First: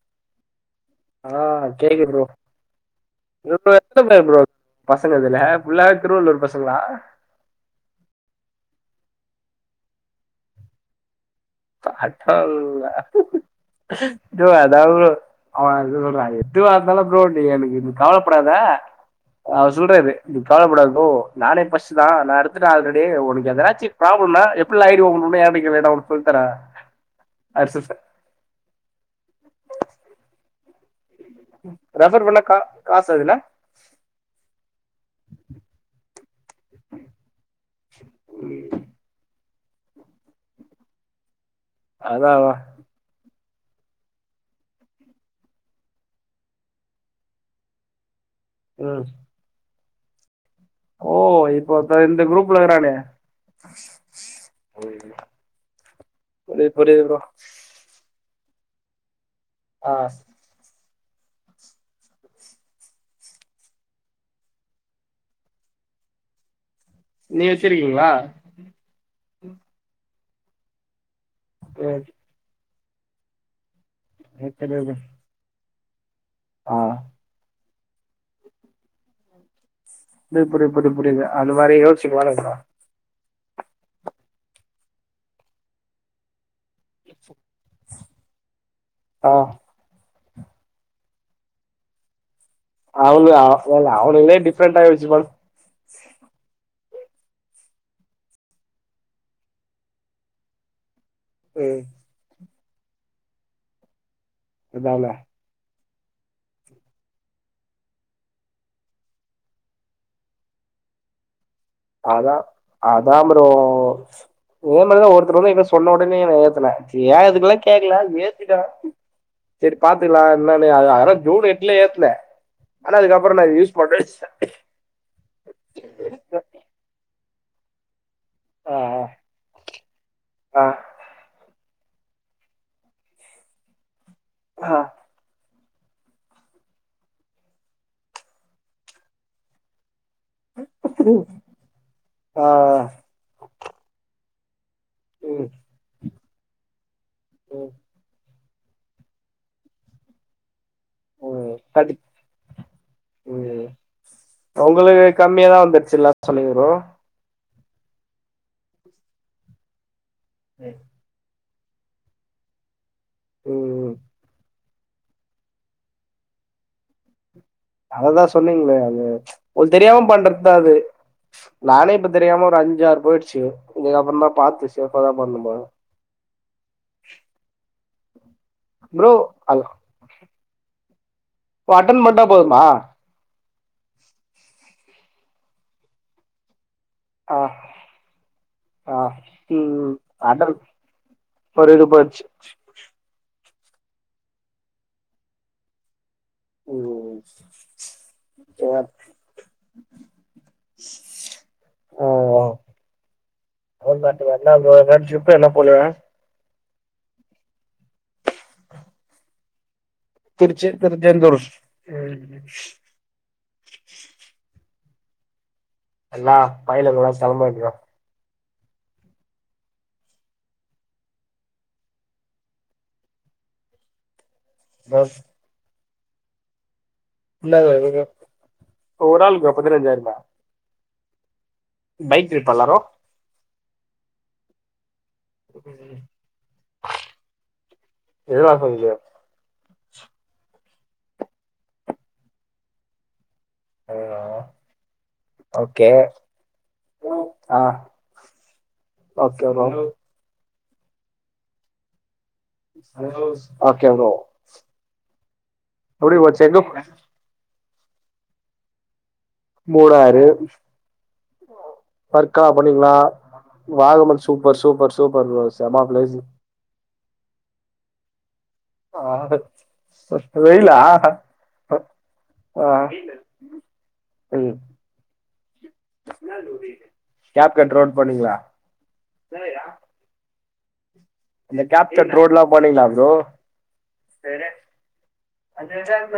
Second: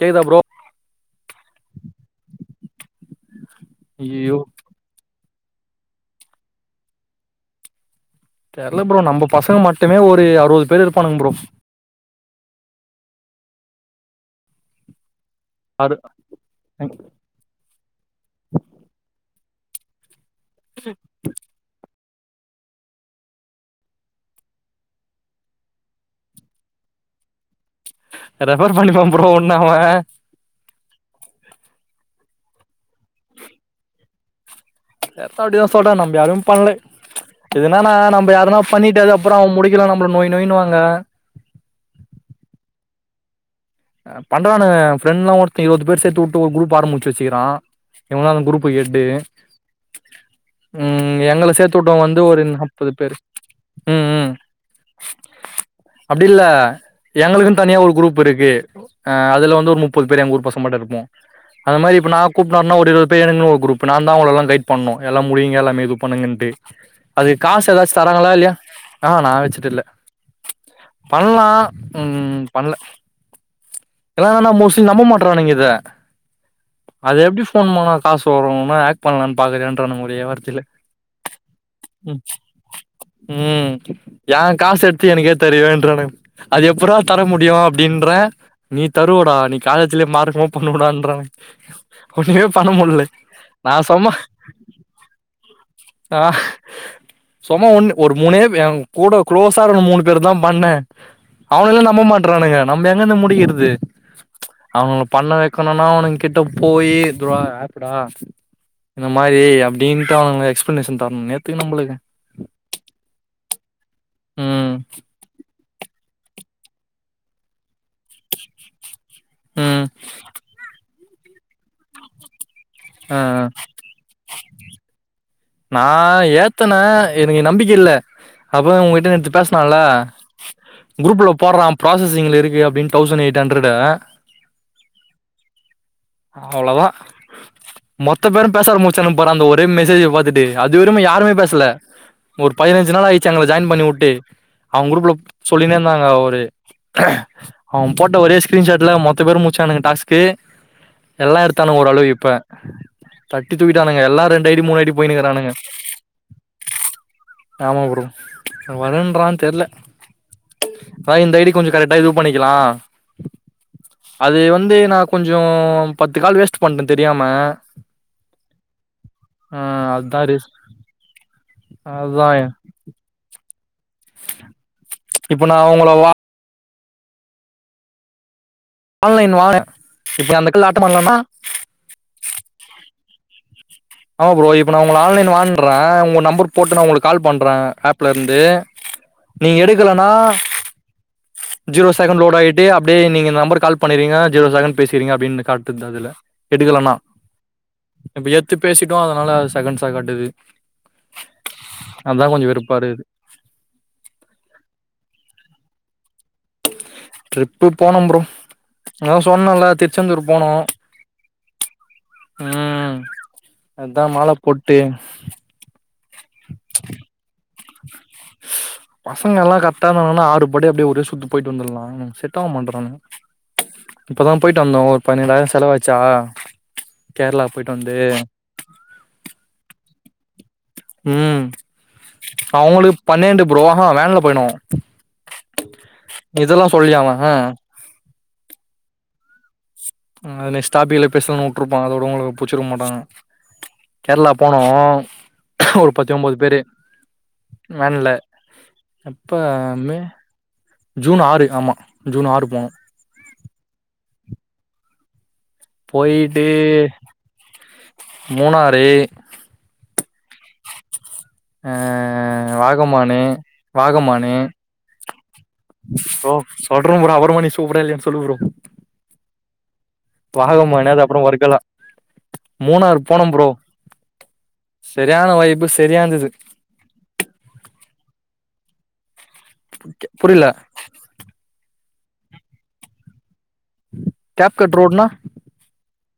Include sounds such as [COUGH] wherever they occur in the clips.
கேக்குதா ப்ரோ ஆ செரிங்க ப்ரோ இப்போ எத்தன [UNINTELLIGIBLE] ஐயோ ப்ரோ ஆவுது பசங்க இதுல்ல ஃபுல்லாவே திருவள்ளூர் பசங்ளா தெர்ல ப்ரோ நம்ம பசங்க மட்டுமே ஒரு அறுவது பேரு இருப்பானுங்க ப்ரோ கர்ட்டா அவுள்ங்க ப்ரோ அதா ப்ரோ அவ ஆறு து சொல்ற எதுவாந்தாலு ப்ரோ நீ எனக்கு இ கவலப்படாத அவரு சொல்றாரு நீ கவலபடாத ப்ரோ நானே ஃபர்ஸ் தா நா எடுத்துட்ட ஆல்ரெடி உனக்கு எதனாச்ச ப்ராப்ளம் னா எப்புள்ளா ஐடி ஓபன் பண்ணனோ ஏ கிட்ட கேளு நா ஓபன் க்காறா அர்சு சார் ரெஃபர் பண்ணிப்பா ப்ரோ அவ உண்ண ரெஃபர் பண்ணா கா காசா அதுல பெர்சா அப்டீதா சொல்றா நம்ம யாரும் பண்லே இதுனா நா நம்ம யருனா பண்ணிட்டு அப்றோ அவ முடிக் கீழ நம்பல நொய் நொயின்னு வாங்க அதா வா பண்றானுக ஃப்ரெண்ட்ல்லா ஒருத்த இருபது பேர் சேத்து வுட்டு ஒரு குரூப் ஆரம்மூச்சு வெச்சுக்கிறா இவுங்கலா அந்த குரூப் ப்புக்கு ம் ஹெட்டு ஓ ம் எங்கள இப்போ சேத்து இப்ப வுட்டவங்க வந்து இந்த ஒரு குரூப்ல நாப்பது இருக்கிறானே பேரு ம் ம் புரியுது அப்டி இல்ல புரியுது ப்ரோ எங்குளுக்குனு தனியா ஒரு குரூப் இருக்கு அ அதுல வந்து ஒரு ஆ முப்பது பேர் எங்க ஊர் பசங்மட்டு இருப்போ அந்த மாரி இப்போ நா கூப்ட் வர்ன்னா ஒரு இருவது பேருன்னு ஒரு குரூப்பு நா தா அவங்களெலா கைட் பண்ணோ எல்லா முடிங்க எல்லாமே இது பண்ணுங்கன்ட்டு அதுக்கு நீ காசு ஏதாச்சு வச்சிருக்கீங்களா தராங்ளா இல்லயா ஆ நா வெச்சுட்டு இல்ல பண்லா ம் பண்ல இதலல்லா நா மோஸ்ட்லி நம்ப மாட்றானுங்க இத ஆ அது எப்டி ஃபோன் பண்ணா காசு வருனு ஆக்ட் பண்லான்னு பாக்குறியான்றானுங்க ஒரே புரி வார்த்தையில புரி புரி புரியுது அது மாரி ம் யோசிச்சுக்குவானுங்கோ ம் ஏ காசு எத்து எனக்கே தருவியான்றானுங்க அது எப்புரா தர முடியு அப்டீன்ற நீ ஆ தருவடா நீ காலேஜ்லே மார்கமா பண்ணகூடாதுன்றாங்க ஒன்னுமே பண்ண முல்ல அவனு நா இல்ல சும்மா அவனுங்களே டிஃப்ரெண்டா யோசிப்பானு ஆ சும்மா ஒண்ணு ஒரு மூணே பே எ கூட குளோஸா இருக்குற மூணு பேரு தா பண்ணே ம் அவனுகல்லா நம்ப மாட்டறானுங்க நம்ம எங்கந்து முடிக்குறது அவனுங்கல அதான பண்ண வெ வெக்கனோனா அவனு கிட்ட போயி தோ ஆப்பு டா இந்த மாரி அப்டீன்ட்டு அவங்க எக்ஸ்ப்ளனேசன் தர்ணோ நேத்து நம்பள அதா அதா ப்ரோ ம் இனிமேல்தா ஒருத்தரு வந்து என்ட்ட சொன்ன ஒடனே நா ஏத்தன ஏ எதுக்குல்லா கேக்கல ஏத்திட்ட செரி ம் பாத்துக்குலா என்னானு அ வர ஜூனு எட்டுல ஏத்துனே ஆனா ஆ அதுக்கப்றோ ஆ நா யூஸ் படைஸ நா ஏத் தன எனக்கு நம்பிக்க இல்ல அப்ப ஆ உங்ககிட்ட நேத்து பேசுனால ஆ குரூப்ல போட்றா ப்ராசஸிங்ல இருக்கு அப்டின் தௌசண்ட் எயிட்ஹண்ட்ரட ஹ அவ்ளதா மொத்த பேரு பேச ஆரம்முச்சானுங்க பாரு அந்த ஒரே மெசேஜ பாத்துட் அது வரியுமே யாருமே பேசல ஆ ஒரு பதினஞ்சு நாள் ஆயிச்சு அங்க ஜாய்ன் பண்ணி உட்டு அவங்க குரூப்ல ம் சொல்லினே இருந்தாங்க ஒரு ம் அவ போட்ட ஒரே ஸ்கிரீன்ஷாட்ல மொத்த பேரு முச்சானுங்க டாஸ்க்கு எல்லா ம் எடுத்தாங்க கண்டிப் ஓரளவு இப்ப தட்டி தூக்கிட்டானுங்க எல்லா ரெண்டுஐடி மூணு ஐடி கம்மியா போயினுக்கிறானுங்க தா‌ வந்துருச்சுலா சொன்னிங்க ப்ரோ ஆமா ப்ரோ வரன்றா தெர்ல உம் ப இந்த ஐடி கொஞ்சோ கரெக்டா பண்ணிக்கலா ம் அது வந்து நா கொஞ்சோ பத்து கால் வேஸ்ட் பண்ட தெரியாம அததா சொன்னிங்ளே அது ஆ உங்களுக்கு தெரியாம அதா ரீஸ் பண்றத்தா அது நானே இப்ப அதா தெரியாம ஒரு அஞ்சு ஆறு போயிடுச்சு இதுக் அப்புற தா பாத்து சேஃப்பா தா இப்ப பண்ணுமா நா உங்கள வா ப்ரோ ஆன்லைன் வான அது இப்ப அந்தக்குள்ள ஆட்டம் பண்லான்னா ஓ அட்டென் பண்டா போதுமா ஆமா ப்ரோ இப்ப நா உங்க ஆன்லைன் வான்ற உங்க நம்பர் போட்டு நா உங்களுக்கு கால் ஆ பண்ற ஆப்ல இருந்து ஆ நீங்க ம் எடுக்கலனா அட்டன் ஒரு இது ஜீரோ செகண்ட் போயிடுச்சு லோட் ஆயிட்டு அப் அப்டே நீங்க இந்த நம்பர் கால் பண்ணறீங்க ஜீரோசெகண் பேசுறீங்க அப்டின்னு காட்டுது அதுல எடுக்கலனா ம் இப்ப எத் த்து சேர் பேசிட்டோ அதனால அது செகண்ட்ஸா காட்டுது ஆ அதா ஆ கொஞ்ச வெறுப்பாற்குது என்ன பண்றது [UNINTELLIGIBLE] ஷிஃப்ட் எல்லா போலயா ட்ரிப்பு போன ப்ரோ நா தா சொன்ன இல்ல திரி ச்செந்தூர் போனோ திருச்சி திருச்செந்தூர் ம் ம் அதா மால போட்டு எல்லா பயலுகளு செலம்போ எடுத்துட்டு [UNINTELLIGIBLE] [INAUDIBLE] பசங்க எல்லா கரக்டா இருந்தாங்கன்னா ஆறுபடி அப்டியே ஒரே சுத்து போய்ட்டு வந்தர்லா செட் ஆவ மாட்றானுங்க இப்பதா போயிட்டு வந்தோ ஒரு பதினேழாயிரோ செலவாச்சா கேரளா இல்ல போயிட்டு வந்து எதுவு ஒரு ஆளுக்கா பதினஞ்சாயிருமா ம் ட்ரிப்பா எல்லாரு அவுங்களுக்கு பன்னெண்டு ப்ரோ அஹா வேன்ல போய்னோ இது எல்லா சொல்லியா அவ ஏதுலா சொல்லியா ம் அதுன ஸ்டாபிங்ல்ல பேசல ஊட்டுறுப்பா அதோட உங்களுக்கு புட்ச்சுருக் மாட்டாங் கேரளா ஆ போனோ ஓகே ஒரு பத்து ஒம்போது பேரு ஆ வேன்ல எப்ப ஓகே ப்ரோ மே ஜீன் ஆறு ஆமா ஜீன் ஆறு போனோ ஓகே ப்ரோ போயிட்டு [UNINTELLIGIBLE] மூணாறு மூணாறு ஆ பர்க்கா பண்ணிங்ளா வாகமானு வாகமன் வாகமானு சூப்பர் சூப்பர் சூப்பர் ப்ரோ செம்ம பிளேஸு சொல்ற ப்ரோ அப்பறமா நீ சூப்பரா இல்லையான்னு சொல்லு ப்ரோ ஆடத் வாகமானு அது அப்பறோ வருக்களா ஆ மூணாறு போன ப்ரோ ம் செரியான வய்பு செரியாந்துது கேப்டன் ட்ரோன் பண்ணீங்ளா புரில அந்த கேப்டட் ரோட்ல்லா போனீங்ளா ப்ரோ கேப் கட் ரோடுனா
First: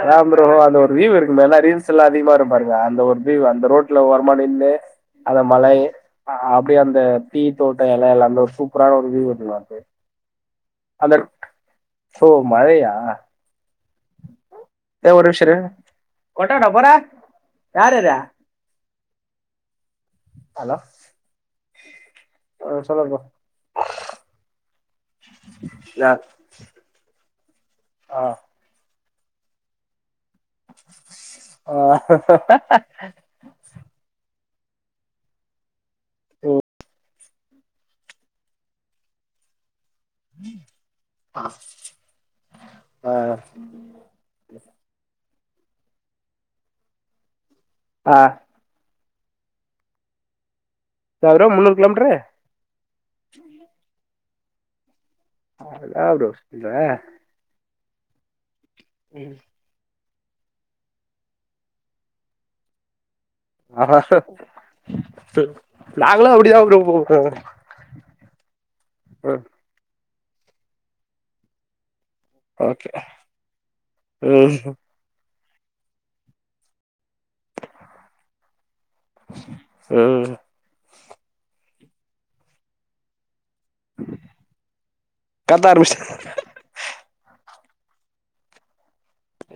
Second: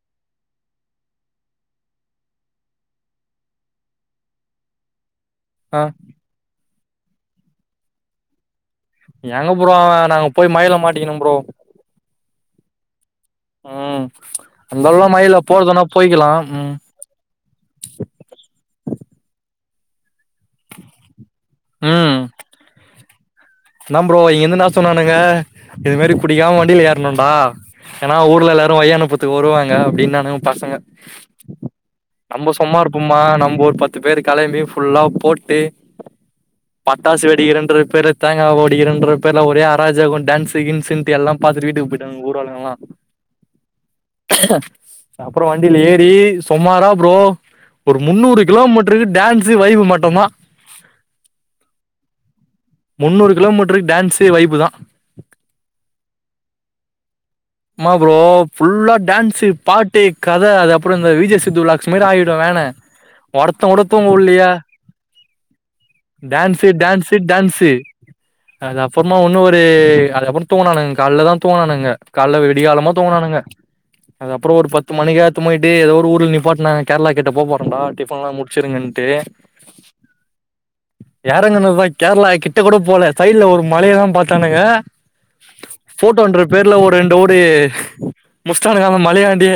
அதா ப்ரோ அந்த ஒரு வியூ இருக்குமே எல்லா ரீல்ஸ் எல்லா அதிகமா வரு பாருங்க அந்த ஒரு வியூ அந்த ரோட் ட்ல ஓரமா நின்னு அந்த மலை ஆ அப்டியே அந்த டீ தோட்ட எல எல்லாமே ஒரு சூப் சூப்ரான ஒரு வீயு ஒன்னு எங்க ப்ரோ பாத்தே அவன் நாங்க போய் மழைல மாட்டிக்கினோ அந்த ப்ரோ மழையா ம் அந்தளவுளா ஏ மழ ஒரு இல்ல நிமிஷ இரு போறதுன்னா போயிக்கலா கொட்டாடா ம் போற யார் அது ஹலோ ம் அ சொல்லு ப்ரோ என்னா ப்ரோ இங்க இந்து என்னா சொன்னானுங்க இது மாரி புடிக்காம வண்டியில ஏறணுடா ஏனா ஆ ஊர்ல எல்லாரு வழி அனுப்பு த்து வருவாங்க அப்டின்னானுங்பசங்க ஆ நம்ப சும்மா இருப்போமா நம்ப ஒரு பத் பத்து பேர் கெளம்பி ஃபுல்லா போட்டு பட்டாசு வெடிக்கிறன்ற பேருல தேங்கா ஓடிகின்ற பேர்ல ஒரே அராஜகோ டான்ஸு கின்ஸுட்டு எல்லா பாத்துட்டு வீட்டு போயிட்டாங்க ஊர் ஆளுங்கல்லா அப்பறோ வண்டியில ஏறி சும்மாரா ப்ரோ ஒரு ஆ ஆ முன்னூறு கிலோமீட்ருக்கு டான்ஸ்ஸு வைபு மட்டுதா என்னா ப்ரோ முண்ணூரு கிலோமீட்ர்ரூ முந்நூறு கிலோமீட்டருக்கு டான்ஸ் வைப்பு தா ஆ ப்ரோ இந்த ஆமா ப்ரோ ஃபுல்லா டான்ஸ்ஸு பாட்டு கத அது அப்புறோ இந்த விஜே சித்து விலாக்ஸ் மாரி ஆகிடு வேணு ஒருத்தன் கூட தூங்க உல்லையே நாங்களும் அப்படிதான் டான்ஸ்ஸு ப்ரோ டான்ஸ்ஸு போவோம் டான்ஸு அது அப்புறமா ஒண்ணு ம் ஒரு அதுகப்புறோ தூங்குணானுங்க கால்ல தா தூங்கனானுங்க கால்ல விடிகாலமா ஓகே தூங்கனானுங்க அதுகப்றோ ம் ஒரு பத்து மணிக்கா எத்துன் போயிட்டு ஏதோ ஒரு ஊர்ல நிப்பாட்னாங் கேரளா கிட்ட போ போறோன்டா டிஃபன்ல்லா முடிச்சிருங்கன்ட்டு ம் ஏறங்கனுதா கேரளா கிட் ட கூட போல சைடுல ஒரு மலையதா பாத்தானுங்க கத்த ஆரம்பிச்சிட்டேன் ஃபோட்டோன்ற பேருல ஒரு ரெண் டோடு முஷ்டானுங்க அந்த மலையான்டே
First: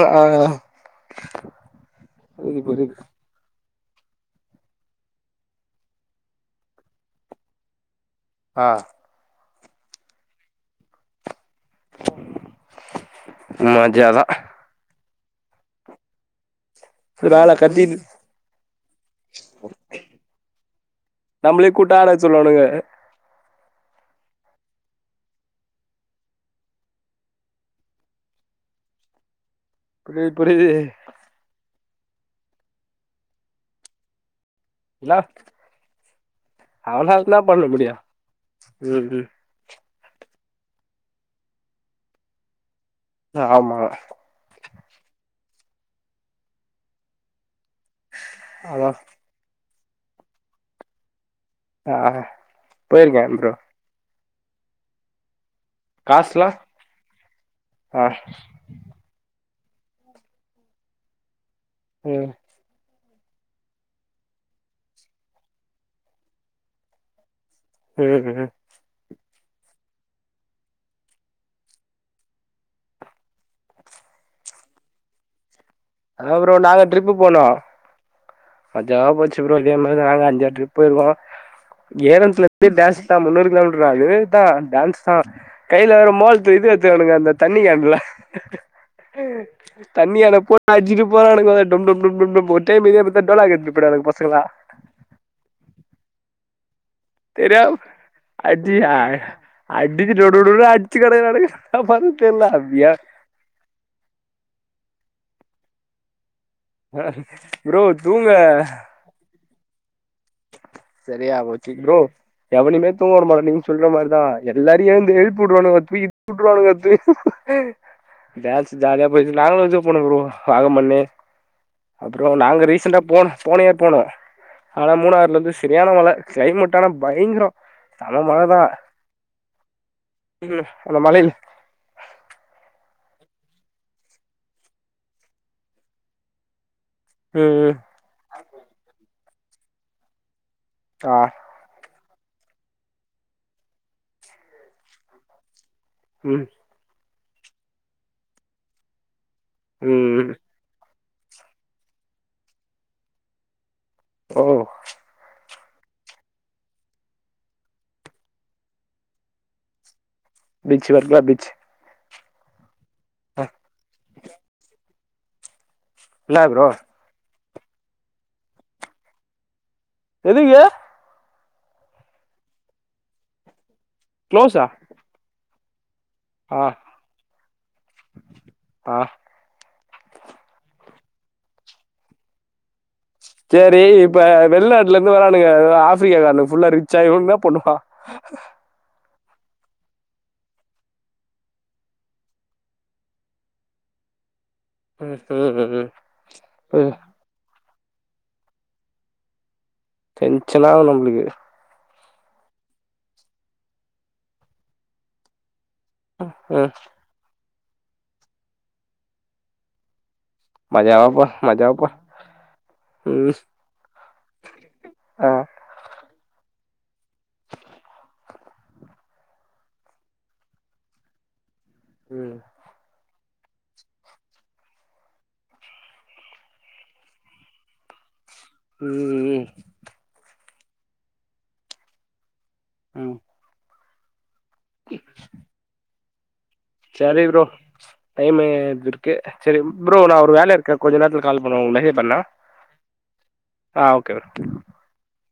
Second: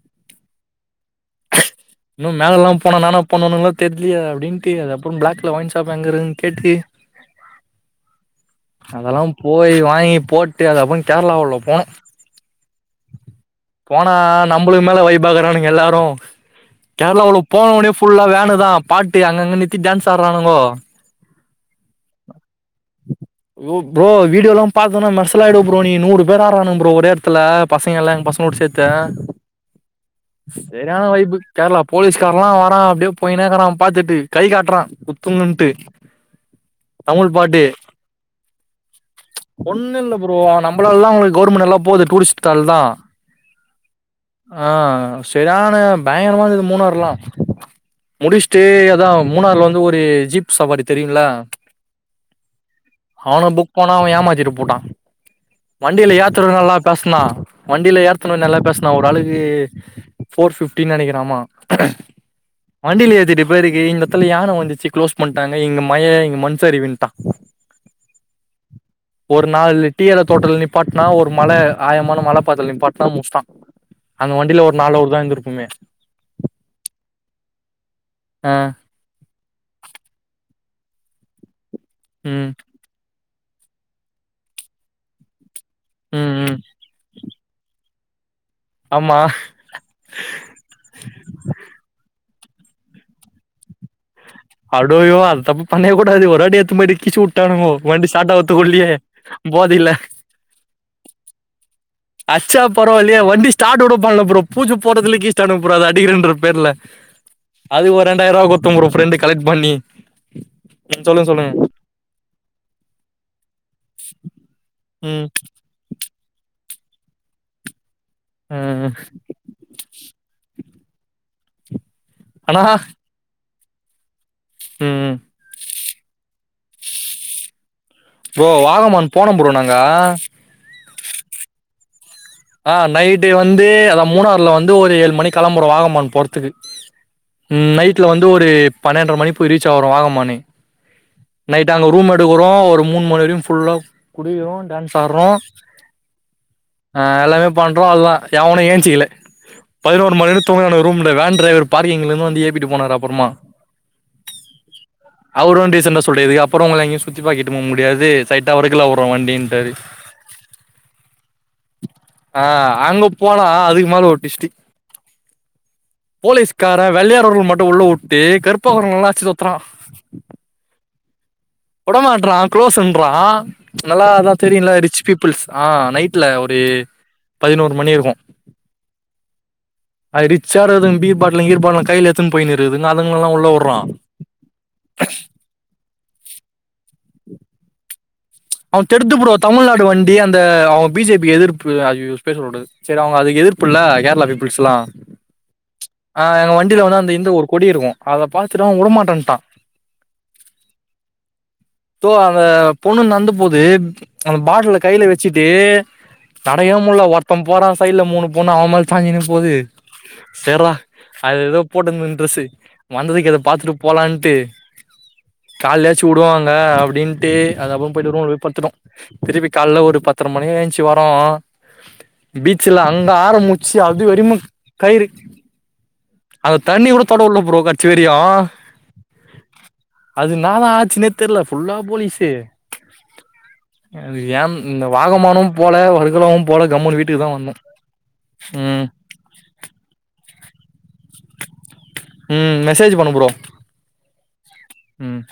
ஆ ஆ இன்னு புரியுது மேலல்லா போனா புரியுது என்னானா பன்னுவாங்ளோனு தெரியலயே அப்டின்ட்டு அது அப்புறோ பிளாக்ல ஒயின்ஷாப் எங்கருன் கேட்டி ஆ அதெல்லா போய் வாங்கி போட்டு அதுகப்புறோ கேரளா உள்ள போனோ மஜா போனா தான் நம்பளுக்கு மேல வைபா இருக்குறானுங்க எல்லாரு கேரளா உள்ள வேலை கத்தி போனொன்னே ஃபுல்லா வேனுதா பாட்டு அங்கங்க நித்தி டான்ஸ் ஆடுறானுங்கோ நம்மளே கூட்டு ஆட சொல்லுவாணுங்க ஓ ப்ரோ வீடியோல்லாம் பார்த்தன்னா மெர்சலா ஆய்டுவ ப்ரோ நீ நூறு பேர் ஆரானுங்க ப்ரோ ஒரே எடத்துல பசங்க எல்ல எங்க பசங்களா சேத் த்த புரியுது புரியுது செரியான வைபு கேரள போலீஸ்காரன்லா வரான் அப்டியே போய்னேக்கறான் பார்த்துட்டு கை காட்டுறான் இல்லை குத்துங்கன்ட்டு தமிழ் பாட்டு இது எப்டி ஒண்ணு இல்ல ப்ரோ நம்ளாலல்லா தான் அவுங்களுக்கு கவுவர்மெண்ட் எல்லாம் போகுது டூரிஸ்ட் கால் தா ஆமா ஆ சரியான பயங்கரமா இருந்தது மூணார்லாம் முடிச்சுட்டு அதான் அதா மூணாருல வந்து ஒரு ஜீப் சவாரி தெரியும்ல ஆ போயிருக்கேன் அவன ப்ரோ புக் பண்ண அவன் ஏமாதிட்டுபுட்டா வண்டியில ஏத்தனவ காசுலாம் நல்லா பேஸ்னா வண்டியில ஆ ஏத்தனவ நல்லா பேஸ் னா ஒரு ஆளுக்கு ஃபோர் பிஃப்டின்னு நெனைக்கிற ஆமா ம் வண்டியில ஏத்திட்டு இப்பேருக்கு இந்த எடத்துல யான வந்துச்சு குளோஸ் பண்ணிட்டாங்க இங்க மழ மண்சரிவு இன்ட்டா ஏது ஒரு நாலு டீ எல தோட்டல நிப்பாட்னா ஒரு மழ ஆயமான மழ பாதைல நிப்பாட்னா முஸ்டா அந்த வண்டியில ஒரு நாளு உக்காந்துருப்போமே அதா ப்ரோ நாங்க ட்ரிப் போன ஆ மஜாவா போச்சு ப்ரோ இதே மாரிதா நாங்க அஞ்சாறு ட்ரிப் போயிருக்கோ ஏறத்துல ம் இருந்து டான்ஸ் ந்தா முன்னூறு கிலோமீட்டரா ஏறுத்தா டான்ஸ்தா கைல வேற ம் மோல ம் இது எத்துணுங்க அந்த தண்ணி கேன்ல ஆமா தண்ணி கேன போட்னு அச்சினு போறானுங்கோ டும் டும் டும் டும் ஒட்டே மேரியே இந்த டோலாக்கு எத்துனு போய்ட்டாங்க பசங்களா அடோயோ அது தப்ப பண்ணவே கூடாது ஒருவாட்டி எத்துன்னு போய்ட்டு கிழிச்சி உட்டாணுவோ தெரியாம வண்டி ஸ்டாட் ஆவதுகுள்ளயே போதைல டு டு டு டுனு அட்ச்சினு கெடக்குறாங்க என்ன பண் அச்சா பரவால இல்லையே வண்டி ஸ்டாட் கூட பண்ல ப்ரோ பூஜ போட்றதுலே கிழிஸ்டானுங்க ப்ரோ அடிக்கறன்ற பேர்ல ப்ரோ அது ஒரு ரெண்டாயிருவா தூங்க குத்த ப்ரோ ஃப்ரெண்டு கலெக்ட் பண்ணி ம், சொல்லுங்க செரியா சொல்லுங்க போச்சி ப்ரோ எவனயுமே தூங்க உட மாட்டே நீங் சொல்ற மாரிதா எல்லாரையு எழுந்து ம் எழுப் உடுவானுவ தூங் ழுப்பிட்வானுவ தூக் டான்ஸ் ம். ஜாலியா போய்ட்டு நாங்களும் என்ஜாய் பண்னோ ப்ரோ வாங்க மண்ணு அப்றோ அண்ணா நாங்க ரீசெண்டா போனோ போன இயர் போனோ ஆனா ம் மூணாலருந்து சரியான மழ க்ளைமெட் ஆனா பயங்கரோ செம ப்ரோ மழதா வாகமான் போன ப்ரோ நாங்க ம் அந்த மழையில ஆ நைட்டு வந்து அதா மூணாறுல வந்து ஒரு ஏழு மணி கெளம்புறோ வாகமான் போற்துக்கு ம் ம் நைட்ல வந்து ஒரு பன்னென்ர மணி போய் ரீச் ஆவுறோ வாகமான் ஆ நைட் அங்க ரூம் எடுக்றோ ஒரு மூணு மணி வரையு ஃபுல்லா குடிக்றோ டான்ஸ் ஆட்றோ ம் அ எல்லாமே பண்றோல்ல எவனு ஏஞ்சிக்கல பதினோரு ம் மணி வர தூங்குனாங்க வேன் டிரைவர் பார்கிங்லருந்து வந்து ஏழுப்பிட்டு போனார் அப்றமா ஓ அவரு டிசெண்டா சொல்றாரு இதுக்ப்றோ ஒங்கள எங்கய சுத்தி பாக்க இட்டு போ முடியாது ஸ்ரைட்டா வடக்குல உட்றோ வண்டி இன்டாரு பீச் வர்கலா பீச் அ அங்க போனா அதுக்கு மேல ஒரு ட்விஸ்ட்டு என்னா ப்ரோ போலீஸ்கார வெள்ளயாருக்கவங்ள மட்டு உள்ள உட்டு கருப்பாருக்கவங்லல்லா அட்ச்சு தொறத்துறா எதுக்கு உடமாட்றா குளோஸ்ஸூன்றா நல்லா அதா க்ளோஸா தெரியுல ரிச் பீப்புள்ஸ் ஆ நைட் ல ஒரு ஆ பதினோர் மணி இருக்கு ஆ அது ரிச்சா இருக்குது பீர் பாட்லு கீர் பாட்லு கைல எட் துனு போய்னுருக்குதுங்க அதுங்லல்லா உள்ள உட்றா [UNINTELLIGIBLE] ஆஃப்ரிக்கா காரனுங்க ஃபுல்லா ரிச்சா இவுங்ளுதா பொண்ணுப்பா அவ தெடுத்து புடுவா தமிழ்நாடு வண்டி அந்த அவ பீ ஜே பி எதிர்ப்பு ஐய்யய்யோ பேர் சொல்ல கூடாது சரி அவுங்க அதுக்கு எதிர்ப்பு இல்ல கேரளா பீப்புள்ஸ்ல்லா ம் ம் அ எங்க வண்டியில ம் வந்து அந்த இந்த ஒரு கொடி இருக்கு அது பாத்துட்டு அவ வுடமாட்டேன்ட்டா டென்ஷன ஆவு நம்ளுக்கு அந்த பொண்ணு நடந்த போது அந்த பாட்ல கையில வச்சிட்டே ம் நடக்கவே முடில ஒருத்த போறா சைட்ல மூணு பொண்ணு அவ மேல சாஞ்சினு போது சேர்ரா மஜாவாப்பா அது ஏதோ மஜாவாப்பா போட்டுந்துது ட்ரஸ்ஸூ வந்ததுக்கு ம் அத பாத்துட்டு போலான்ட்டு ஆ கால்லாயாச்சு விடுவாங்க அப்டின்ட்டு அதுகப்றோ பொய்ட்டு ரூம்ல போய் பட்த்துட்டோ திருப்பி கால்ல ஒரு பத்தர மணிக்கு எழுந்துருச்சி வரோ ம் பீச்சுலா அங்க ஆரம்பிச்சு அது வரையுமு கயிறு அந்த தண்ணி கூட தொட உட்ல ப்ரோ கட்ஸ்ஸி வரயு ம் அது என்னாதா ஆச்சுன்னே தெரில ஃபுல்லா போலீஸு ம் எனக்கு ஏ இந்த வாகமானு போல வர்கலாவு போல கம்முன்னு வீட்டுக்கு தா வந்தோ ம் ஓகே சேரி ப்ரோ நா ஒரு வேலயா இருக்கே கொஞ்ச நேரத்துல கால் பண்ணவா உங்ளுக்கு ம் மெசேஜ் பண்ணு ப்றோ ஆ ஓகே ப்ரோ ம்